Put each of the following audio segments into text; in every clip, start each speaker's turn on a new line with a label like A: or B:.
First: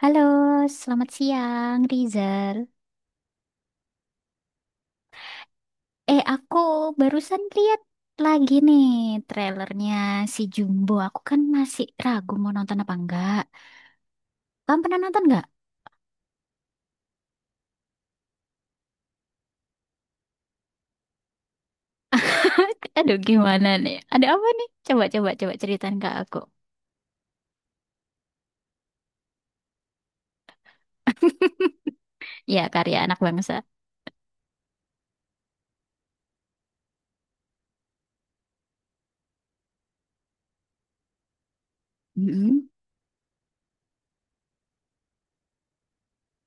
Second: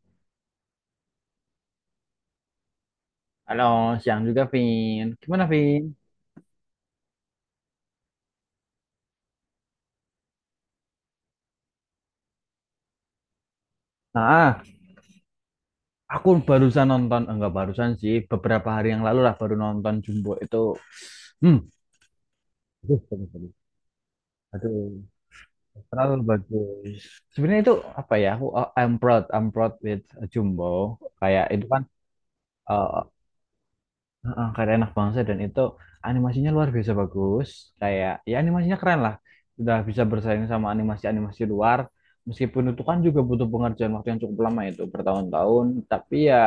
A: Halo, selamat siang Rizal.
B: Halo, siang juga, Vin. Gimana, Vin?
A: Eh, aku barusan lihat lagi nih trailernya si Jumbo. Aku kan masih ragu mau nonton apa enggak.
B: Nah,
A: Kamu pernah nonton enggak?
B: aku barusan nonton, enggak barusan sih, beberapa hari yang lalu lah baru nonton Jumbo itu. Hmm, aduh,
A: Aduh,
B: bagus, bagus.
A: gimana nih? Ada apa nih? Coba,
B: Aduh,
A: coba, coba ceritain ke
B: terlalu
A: aku.
B: bagus. Sebenarnya itu apa ya? Aku I'm proud with Jumbo. Kayak itu kan
A: Ya, karya
B: uh,
A: anak bangsa.
B: karya anak bangsa dan itu animasinya luar biasa bagus. Kayak ya animasinya keren lah. Sudah bisa bersaing sama animasi-animasi luar. Meskipun
A: Mm-mm.
B: itu kan juga butuh pengerjaan waktu yang cukup lama itu bertahun-tahun, tapi ya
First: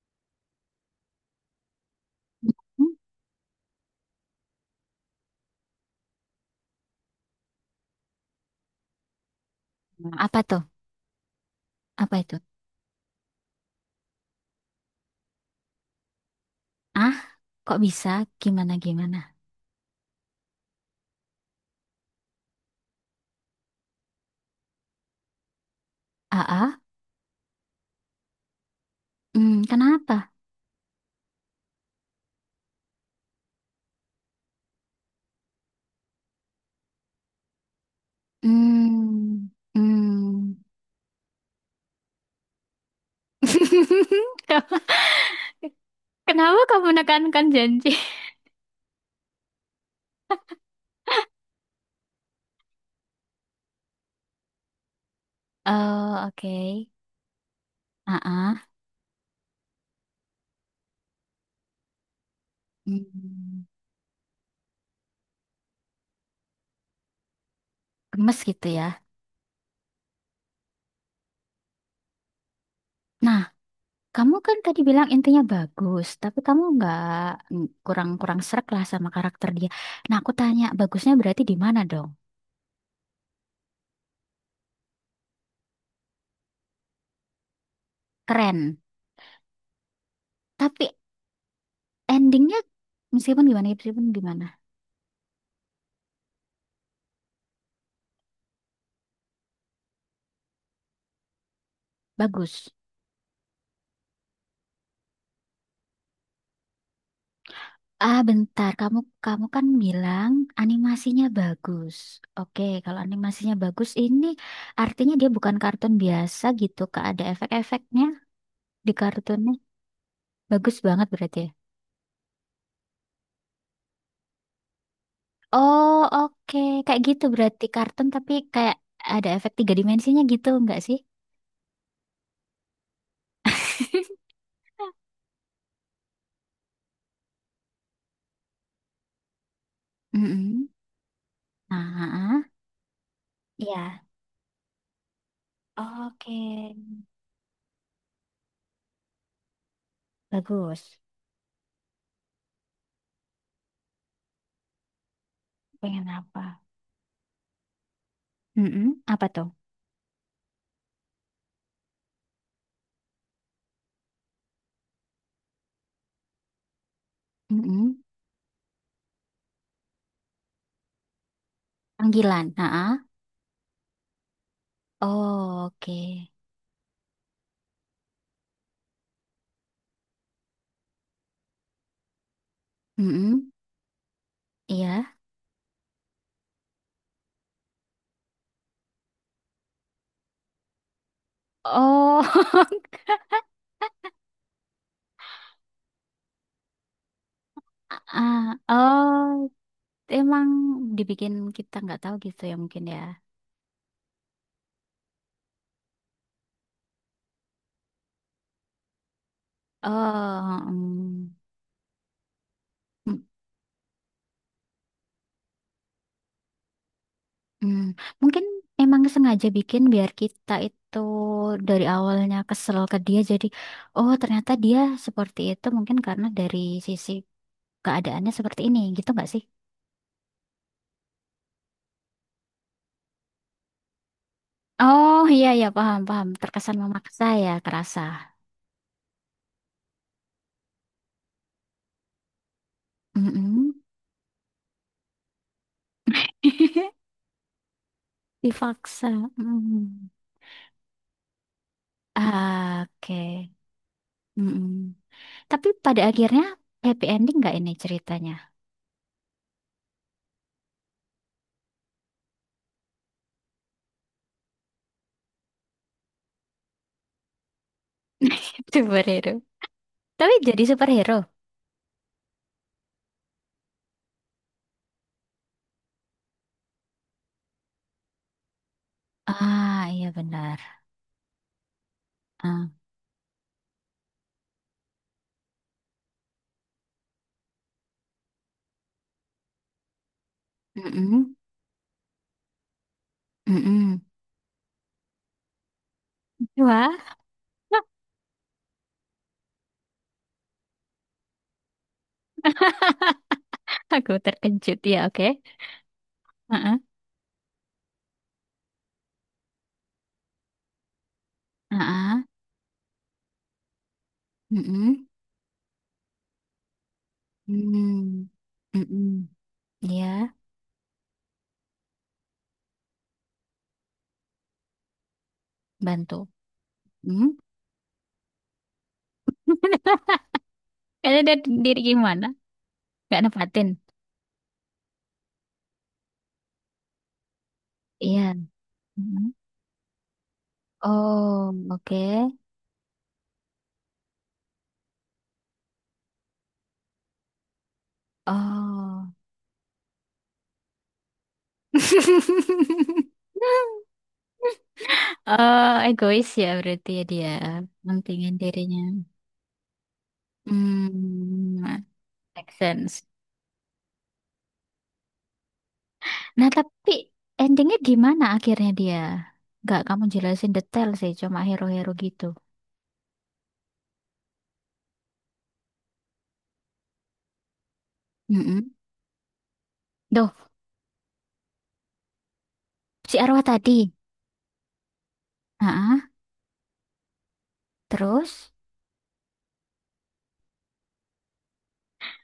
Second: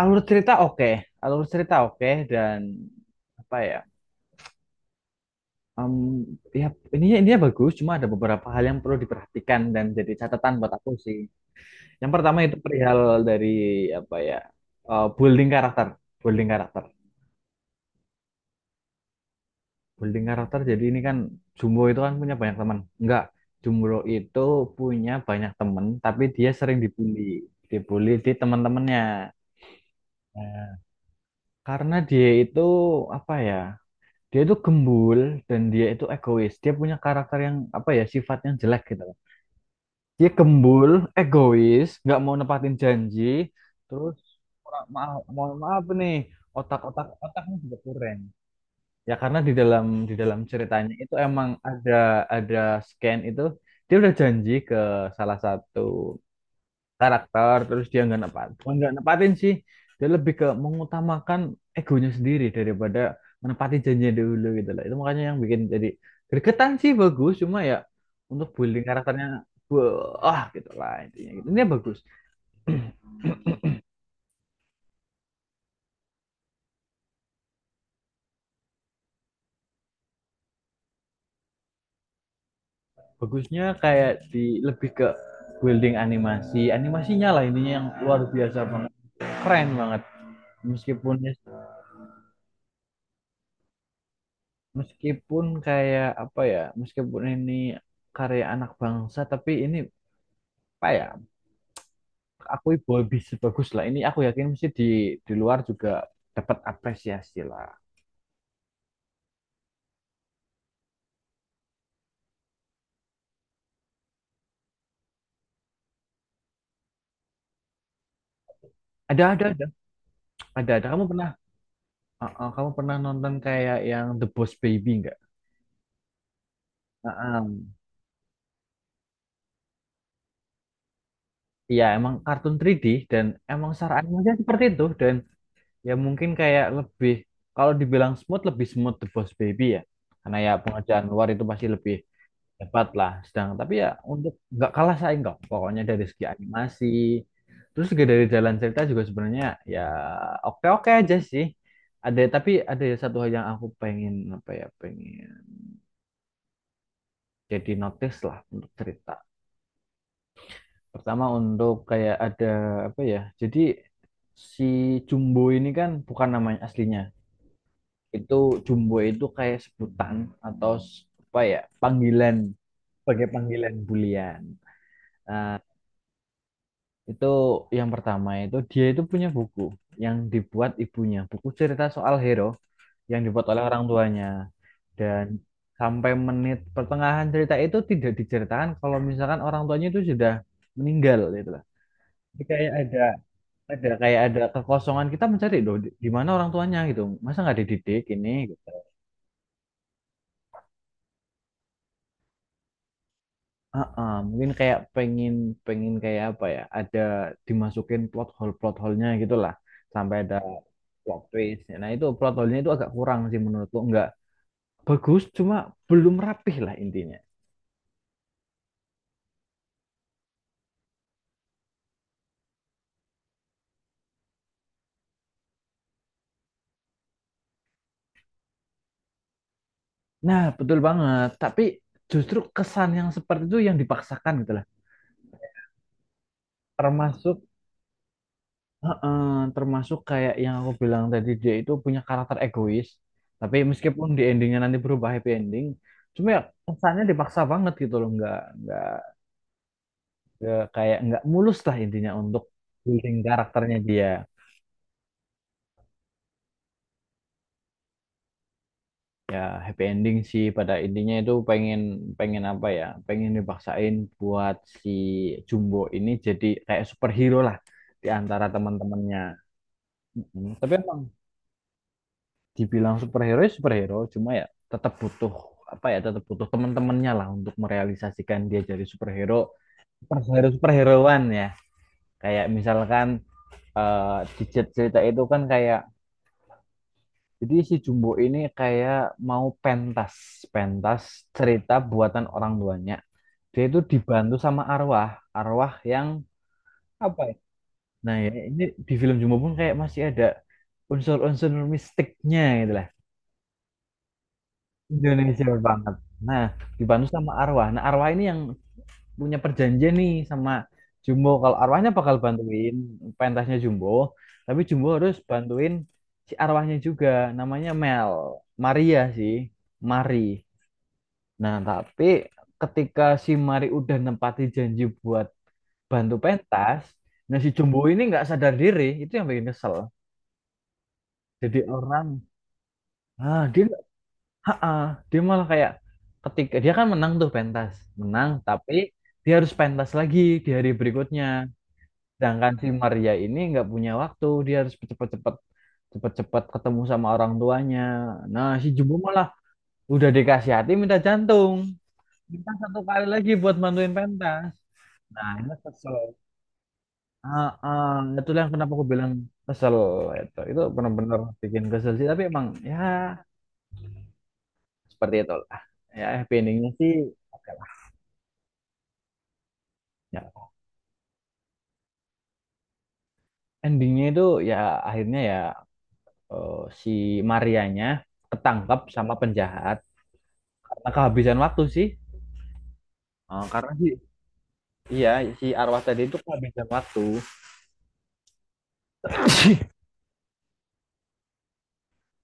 B: alur cerita oke alur cerita oke dan apa ya em, ya ininya bagus, cuma ada beberapa hal yang perlu diperhatikan dan
A: Hmm,
B: jadi
A: apa
B: catatan
A: tuh?
B: buat aku sih. Yang
A: Apa itu?
B: pertama itu perihal dari apa ya, eh, building karakter building karakter
A: Ah, kok bisa? Gimana, gimana?
B: building karakter. Jadi ini kan Jumbo itu kan punya banyak teman, enggak, Jumbo itu punya banyak teman tapi
A: Ah,
B: dia sering
A: ah?
B: dibully dibully di teman-temannya.
A: Hmm, kenapa?
B: Nah, karena dia itu apa ya, dia itu gembul dan dia itu egois. Dia punya karakter yang apa ya, sifatnya jelek gitu loh.
A: Hmm,
B: Dia
A: hmm.
B: gembul, egois, nggak mau nepatin janji, terus maaf, mohon maaf nih,
A: Kenapa kamu menekankan
B: otaknya juga
A: janji?
B: kurang. Ya karena di dalam ceritanya itu emang ada scan itu, dia udah janji ke salah satu
A: Oh, oke.
B: karakter, terus dia
A: Ah,
B: nggak nepatin sih. Dia lebih ke mengutamakan egonya sendiri daripada
A: hmm,
B: menepati janjinya dulu gitu lah. Itu makanya yang bikin jadi gregetan sih, bagus cuma ya
A: gemes
B: untuk
A: gitu ya.
B: building karakternya, wah gitu lah intinya gitu. Ini bagus.
A: Nah, kamu kan tadi bilang intinya bagus, tapi kamu nggak kurang-kurang srek lah sama karakter dia. Nah, aku tanya, bagusnya berarti di mana dong?
B: Bagusnya kayak di, lebih ke building animasinya lah, ininya yang luar biasa
A: Keren.
B: banget, keren banget.
A: Tapi
B: Meskipun ya,
A: endingnya meskipun gimana,
B: meskipun kayak apa ya, meskipun ini karya anak bangsa tapi ini apa ya, aku
A: bagus.
B: boy bagus lah, ini aku yakin mesti di luar juga dapat apresiasi lah.
A: Ah, bentar. Kamu kamu kan bilang animasinya bagus. Oke, kalau animasinya bagus ini artinya dia bukan kartun biasa gitu, Kak. Ada efek-efeknya di
B: Ada, ada,
A: kartunnya.
B: ada, ada,
A: Bagus
B: ada. kamu
A: banget
B: pernah
A: berarti ya.
B: uh, uh, kamu pernah nonton kayak yang The Boss Baby nggak?
A: Oh, oke. Kayak
B: Uh,
A: gitu berarti
B: um,
A: kartun tapi kayak ada efek tiga dimensinya gitu, enggak sih?
B: Iya emang kartun 3D, dan emang secara animasi seperti itu, dan ya mungkin kayak lebih, kalau dibilang smooth, lebih smooth The Boss Baby ya, karena ya
A: Mm-mm.
B: pengerjaan luar itu pasti
A: Nah,
B: lebih
A: ah, ah.
B: dapat lah, sedang. Tapi ya
A: Iya.
B: untuk nggak kalah saing kok, pokoknya dari segi
A: Oke.
B: animasi. Terus juga dari jalan cerita juga sebenarnya ya, oke oke
A: Bagus.
B: aja sih. Ada, tapi ada satu hal yang aku pengen, apa ya, pengen
A: Pengen apa?
B: jadi notice lah untuk
A: Mm-mm.
B: cerita.
A: Apa tuh?
B: Pertama untuk kayak ada apa ya, jadi si Jumbo ini kan bukan namanya aslinya
A: Mm-mm.
B: itu, Jumbo itu kayak sebutan atau apa ya panggilan,
A: Panggilan. Nah, ah.
B: sebagai panggilan bulian. Nah,
A: Oh, oke.
B: itu yang pertama, itu dia itu punya buku yang dibuat ibunya, buku cerita soal hero yang dibuat
A: Mm-mm.
B: oleh orang tuanya.
A: Iya.
B: Dan sampai menit pertengahan cerita itu tidak diceritakan kalau misalkan orang tuanya itu sudah meninggal gitu lah. Jadi
A: Oh,
B: kayak ada kayak ada kekosongan, kita mencari loh di mana orang tuanya gitu. Masa nggak dididik ini
A: ah,
B: gitu?
A: oh, emang dibikin kita nggak tahu gitu ya mungkin ya.
B: Ah mungkin kayak pengen pengen kayak apa ya, ada dimasukin plot hole-nya gitu, sampai ada
A: Oh,
B: plot
A: mm,
B: twist. Nah itu plot hole-nya itu agak
A: mm,
B: kurang sih menurutku, nggak bagus, cuma belum rapih lah intinya.
A: mm. Mungkin emang sengaja bikin biar kita itu dari awalnya kesel ke dia jadi, oh ternyata dia seperti itu mungkin karena dari sisi keadaannya seperti ini gitu nggak sih?
B: Nah betul banget. Tapi justru kesan yang seperti itu yang dipaksakan gitu lah.
A: Oh iya iya paham paham terkesan memaksa
B: Termasuk,
A: ya kerasa.
B: heeh, termasuk kayak yang aku bilang tadi, dia itu punya karakter egois, tapi
A: Mm-mm.
B: meskipun di endingnya nanti berubah happy ending, cuma ya kesannya dipaksa banget gitu loh, nggak
A: Dipaksa. Mm.
B: ya, kayak nggak mulus lah intinya untuk
A: Ah, oke.
B: building karakternya dia.
A: Mm-mm. Tapi pada akhirnya happy ending nggak ini ceritanya?
B: Ya happy ending sih, pada intinya itu pengen, pengen apa ya pengen dipaksain buat si Jumbo ini jadi kayak superhero lah di antara teman-temannya.
A: Superhero. Tapi
B: Mm-mm.
A: jadi
B: Tapi emang
A: superhero.
B: dibilang superhero ya superhero, cuma ya tetap butuh, apa ya, tetap butuh teman-temannya lah untuk merealisasikan dia jadi superhero.
A: Ah, iya
B: Superhero
A: benar.
B: superheroan ya, kayak
A: Ah.
B: misalkan di cerita itu kan kayak. Jadi si Jumbo ini kayak mau pentas
A: Mm-mm.
B: cerita buatan orang tuanya. Dia itu
A: Mm-mm.
B: dibantu sama arwah yang
A: Wah,
B: apa ya? Nah ya ini, di film Jumbo pun kayak masih ada unsur-unsur mistiknya gitu lah.
A: aku terkejut ya, oke.
B: Indonesia banget. Nah,
A: Heeh.
B: dibantu sama arwah. Nah arwah ini yang punya perjanjian nih sama Jumbo. Kalau arwahnya bakal
A: Heeh.
B: bantuin pentasnya Jumbo, tapi Jumbo
A: Mm-mm.
B: harus bantuin si arwahnya juga. Namanya Mel,
A: Mm.
B: Maria
A: Mm-mm.
B: sih,
A: Iya,
B: Mari. Nah, tapi ketika si Mari udah nempati janji buat bantu
A: bantu.
B: pentas,
A: Mm.
B: nah si Jumbo ini nggak sadar diri, itu yang bikin kesel.
A: Karena dia
B: Jadi
A: diri
B: orang,
A: gimana? Gak
B: ah dia,
A: nepatin.
B: nggak- ah, ah. Dia malah kayak, ketika dia kan menang tuh pentas, menang,
A: Iya.
B: tapi
A: Mm.
B: dia harus pentas lagi di hari berikutnya.
A: Oh, oke.
B: Sedangkan si Maria ini nggak punya waktu, dia harus cepet-cepet ketemu sama orang tuanya. Nah, si Jumbo
A: Oh.
B: malah udah dikasih hati minta jantung. Kita satu kali lagi buat manduin pentas. Nah, ini
A: Oh,
B: kesel.
A: egois ya berarti ya dia
B: Ah, ah, itu
A: mementingin
B: yang kenapa
A: dirinya.
B: aku bilang kesel itu. Itu benar-benar
A: Hmm,
B: bikin kesel sih. Tapi emang
A: make
B: ya
A: sense.
B: seperti itu lah. Ya happy
A: Nah,
B: endingnya sih
A: tapi
B: oke lah.
A: endingnya gimana akhirnya dia? Nggak kamu
B: Ya,
A: jelasin detail sih, cuma hero-hero gitu.
B: endingnya itu ya akhirnya ya, eh, si Marianya
A: Mm-mm.
B: ketangkap sama penjahat
A: Duh,
B: karena kehabisan waktu sih.
A: si arwah
B: Karena
A: tadi.
B: sih, iya, si arwah tadi
A: Ah,
B: itu kehabisan waktu.
A: terus?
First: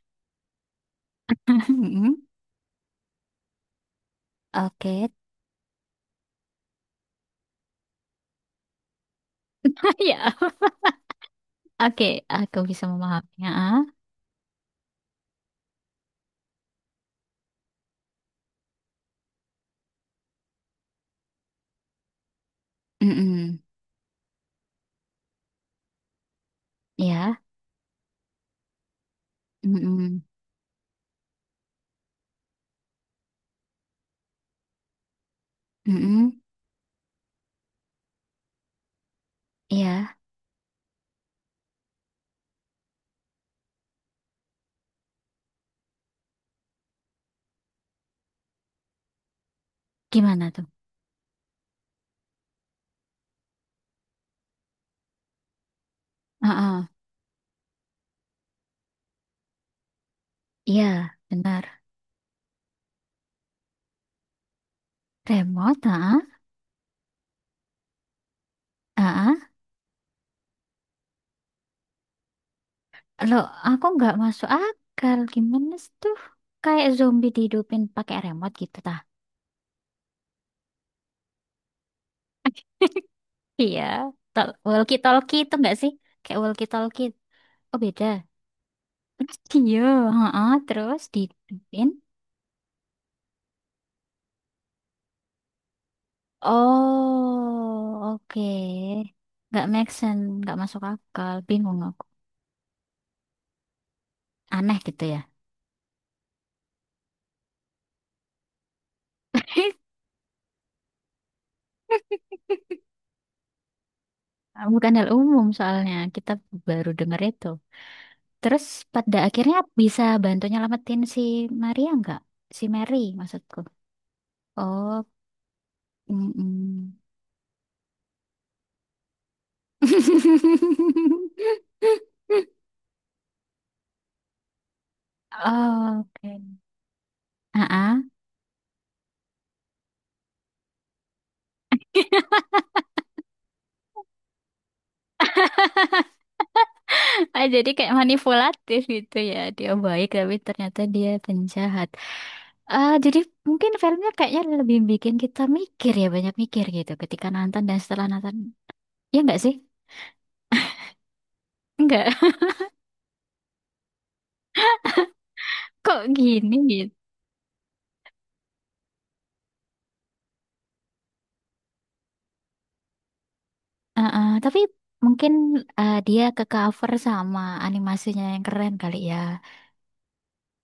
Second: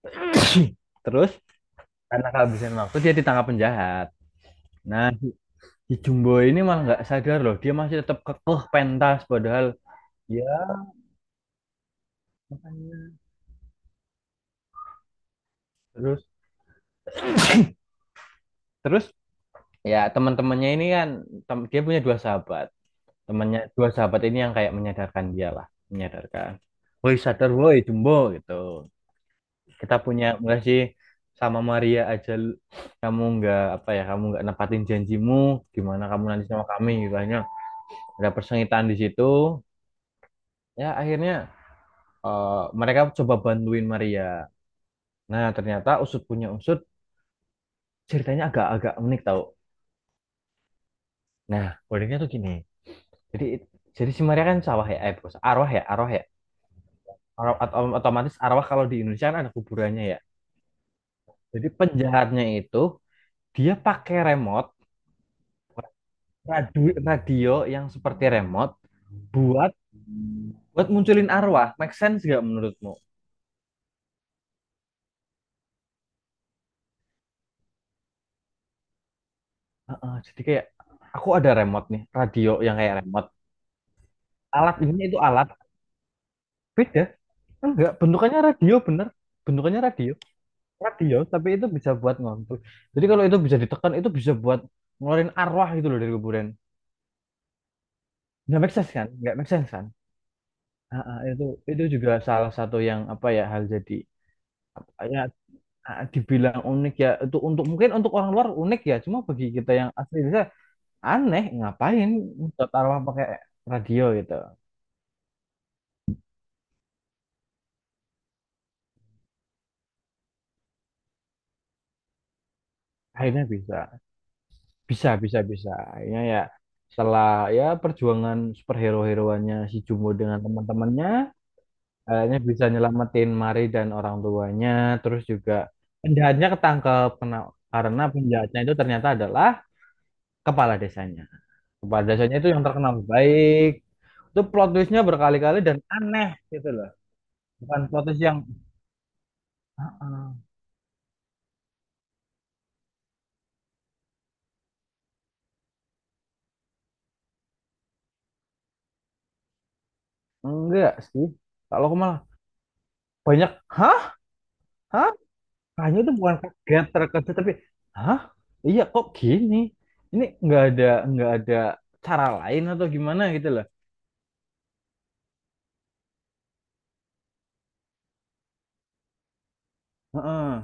B: Terus
A: Mm-mm.
B: karena kehabisan waktu dia ditangkap penjahat. Nah,
A: Oke.
B: si Jumbo ini malah nggak sadar loh, dia masih tetap kekeh pentas padahal, ya
A: Ya, oke, aku bisa
B: makanya.
A: memahaminya. Ah,
B: Terus terus ya teman-temannya ini kan, dia punya dua sahabat.
A: mm-mm.
B: Temannya dua sahabat ini yang kayak menyadarkan dia lah, menyadarkan. Woi
A: Ya,
B: sadar, woi Jumbo, gitu. Kita
A: mm-mm.
B: punya enggak sih sama Maria aja, kamu nggak, apa ya, kamu nggak nepatin janjimu, gimana kamu
A: Mm-mm.
B: nanti sama kami gitu. Akhirnya ada persengitan di situ.
A: Ya,
B: Ya akhirnya, eh, mereka coba bantuin Maria. Nah, ternyata usut punya usut, ceritanya agak-agak unik tau.
A: gimana tuh?
B: Nah, uniknya tuh gini. Jadi jadi si Maria kan sawah ya, eh, bukan, arwah ya, arwah ya.
A: Ah, ah.
B: Otomatis arwah, kalau di Indonesia kan ada kuburannya ya.
A: Iya, benar.
B: Jadi penjahatnya itu dia pakai remote,
A: Remote, ah,
B: radio, radio yang seperti remote,
A: ah.
B: buat buat munculin arwah. Make sense gak menurutmu?
A: Loh, aku nggak masuk akal. Gimana sih tuh? Kayak zombie dihidupin pakai remote gitu, tah?
B: Heeh, jadi kayak aku ada remote nih, radio yang kayak remote.
A: Iya. Tol-
B: Alat ini itu
A: walkie-talkie
B: alat
A: itu nggak sih? Kayak
B: beda.
A: walkie-talkie. Oh,
B: Enggak,
A: beda.
B: bentukannya radio bener. Bentukannya
A: Iya,
B: radio.
A: heeh, terus
B: Radio tapi itu
A: dihidupin.
B: bisa buat ngontrol, jadi kalau itu bisa ditekan itu bisa buat ngeluarin arwah gitu loh dari kuburan.
A: Oh,
B: Nggak make sense kan,
A: oke.
B: nggak make
A: Nggak
B: sense kan.
A: make sense, nggak masuk
B: Ah, ah,
A: akal.
B: itu
A: Bingung
B: itu
A: aku.
B: juga salah satu yang apa ya, hal jadi
A: Aneh
B: apa
A: gitu
B: ya,
A: ya.
B: dibilang unik ya itu, untuk mungkin untuk orang luar unik ya, cuma bagi kita yang asli bisa aneh, ngapain buat arwah pakai radio gitu.
A: Bukan hal umum soalnya. Kita baru dengar itu. Terus pada akhirnya bisa bantu nyelamatin si Maria nggak? Si Mary
B: Akhirnya
A: maksudku.
B: bisa,
A: Oh,
B: bisa, bisa, bisa akhirnya ya,
A: mm-mm.
B: setelah ya perjuangan superhero-heroannya si Jumbo dengan teman-temannya. Kayaknya bisa nyelamatin Mari dan orang tuanya. Terus juga penjahatnya
A: Oke.
B: ketangkep,
A: Ah, ah.
B: karena penjahatnya itu ternyata adalah kepala desanya. Kepala desanya itu yang terkenal baik. Itu plot twistnya berkali-kali dan aneh gitu loh.
A: Jadi
B: Bukan
A: kayak
B: plot twist yang
A: manipulatif gitu ya. Dia
B: "Ah,
A: baik tapi
B: ah."
A: ternyata dia penjahat. Ah, jadi mungkin filmnya kayaknya lebih bikin kita mikir ya, banyak mikir gitu ketika nonton dan setelah nonton. Ya enggak sih?
B: Enggak sih. Kalau aku
A: Enggak.
B: malah banyak, hah? Hah? Kayaknya
A: Kok
B: itu bukan
A: gini
B: kaget
A: gitu.
B: terkejut, tapi hah? Iya kok gini? Ini nggak ada cara lain atau gimana gitu loh.
A: Ah, ah. Tapi mungkin ah, dia ke cover sama animasinya yang keren kali ya.
B: Heeh.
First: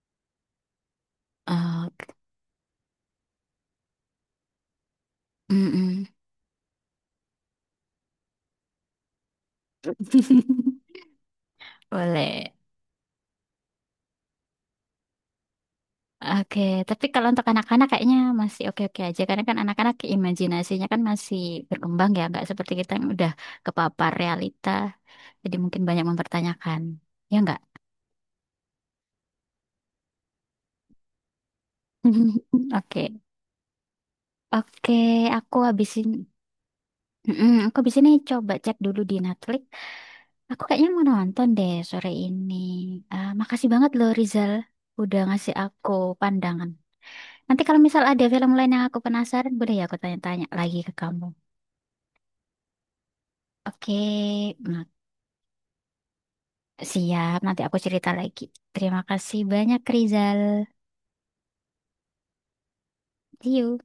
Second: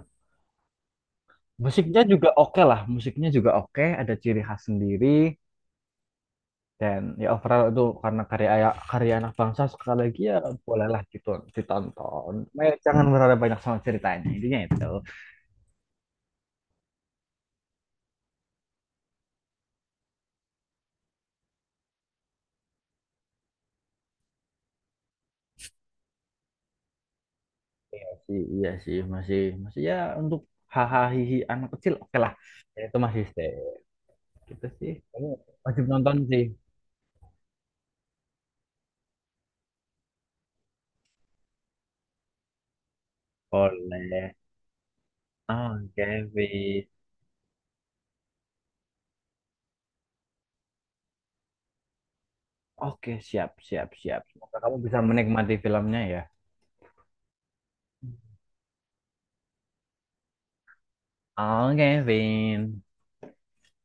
A: Ah,
B: Musiknya juga oke lah, musiknya juga oke, ada ciri khas sendiri,
A: mm-mm.
B: dan ya overall itu, karena karya karya anak bangsa sekali lagi ya, bolehlah gitu ditonton.
A: Boleh.
B: Eh, jangan berharap banyak sama ceritanya, intinya itu.
A: Oke, tapi kalau untuk anak-anak kayaknya masih oke-oke aja karena kan anak-anak imajinasinya kan masih berkembang ya, nggak seperti kita yang udah kepapar realita, jadi mungkin banyak mempertanyakan, ya nggak?
B: Masih, iya sih, masih masih ya untuk hahaha hihi anak kecil oke lah. Ya, itu
A: Oke,
B: masih stay gitu sih.
A: oke,
B: Kamu
A: aku
B: wajib
A: habisin.
B: nonton sih.
A: Mm, aku habis ini coba cek dulu di Netflix. Aku kayaknya mau nonton deh sore ini. Ah, makasih banget loh
B: Boleh.
A: Rizal, udah ngasih aku
B: Oke,
A: pandangan.
B: Vin.
A: Nanti kalau misal ada film lain yang aku penasaran, boleh ya aku tanya-tanya lagi ke kamu.
B: Oke, siap, siap,
A: Oke,
B: siap. Semoga kamu
A: mm.
B: bisa menikmati filmnya ya.
A: Siap, nanti aku cerita lagi. Terima kasih banyak, Rizal.
B: Oke, Vin.
A: See you.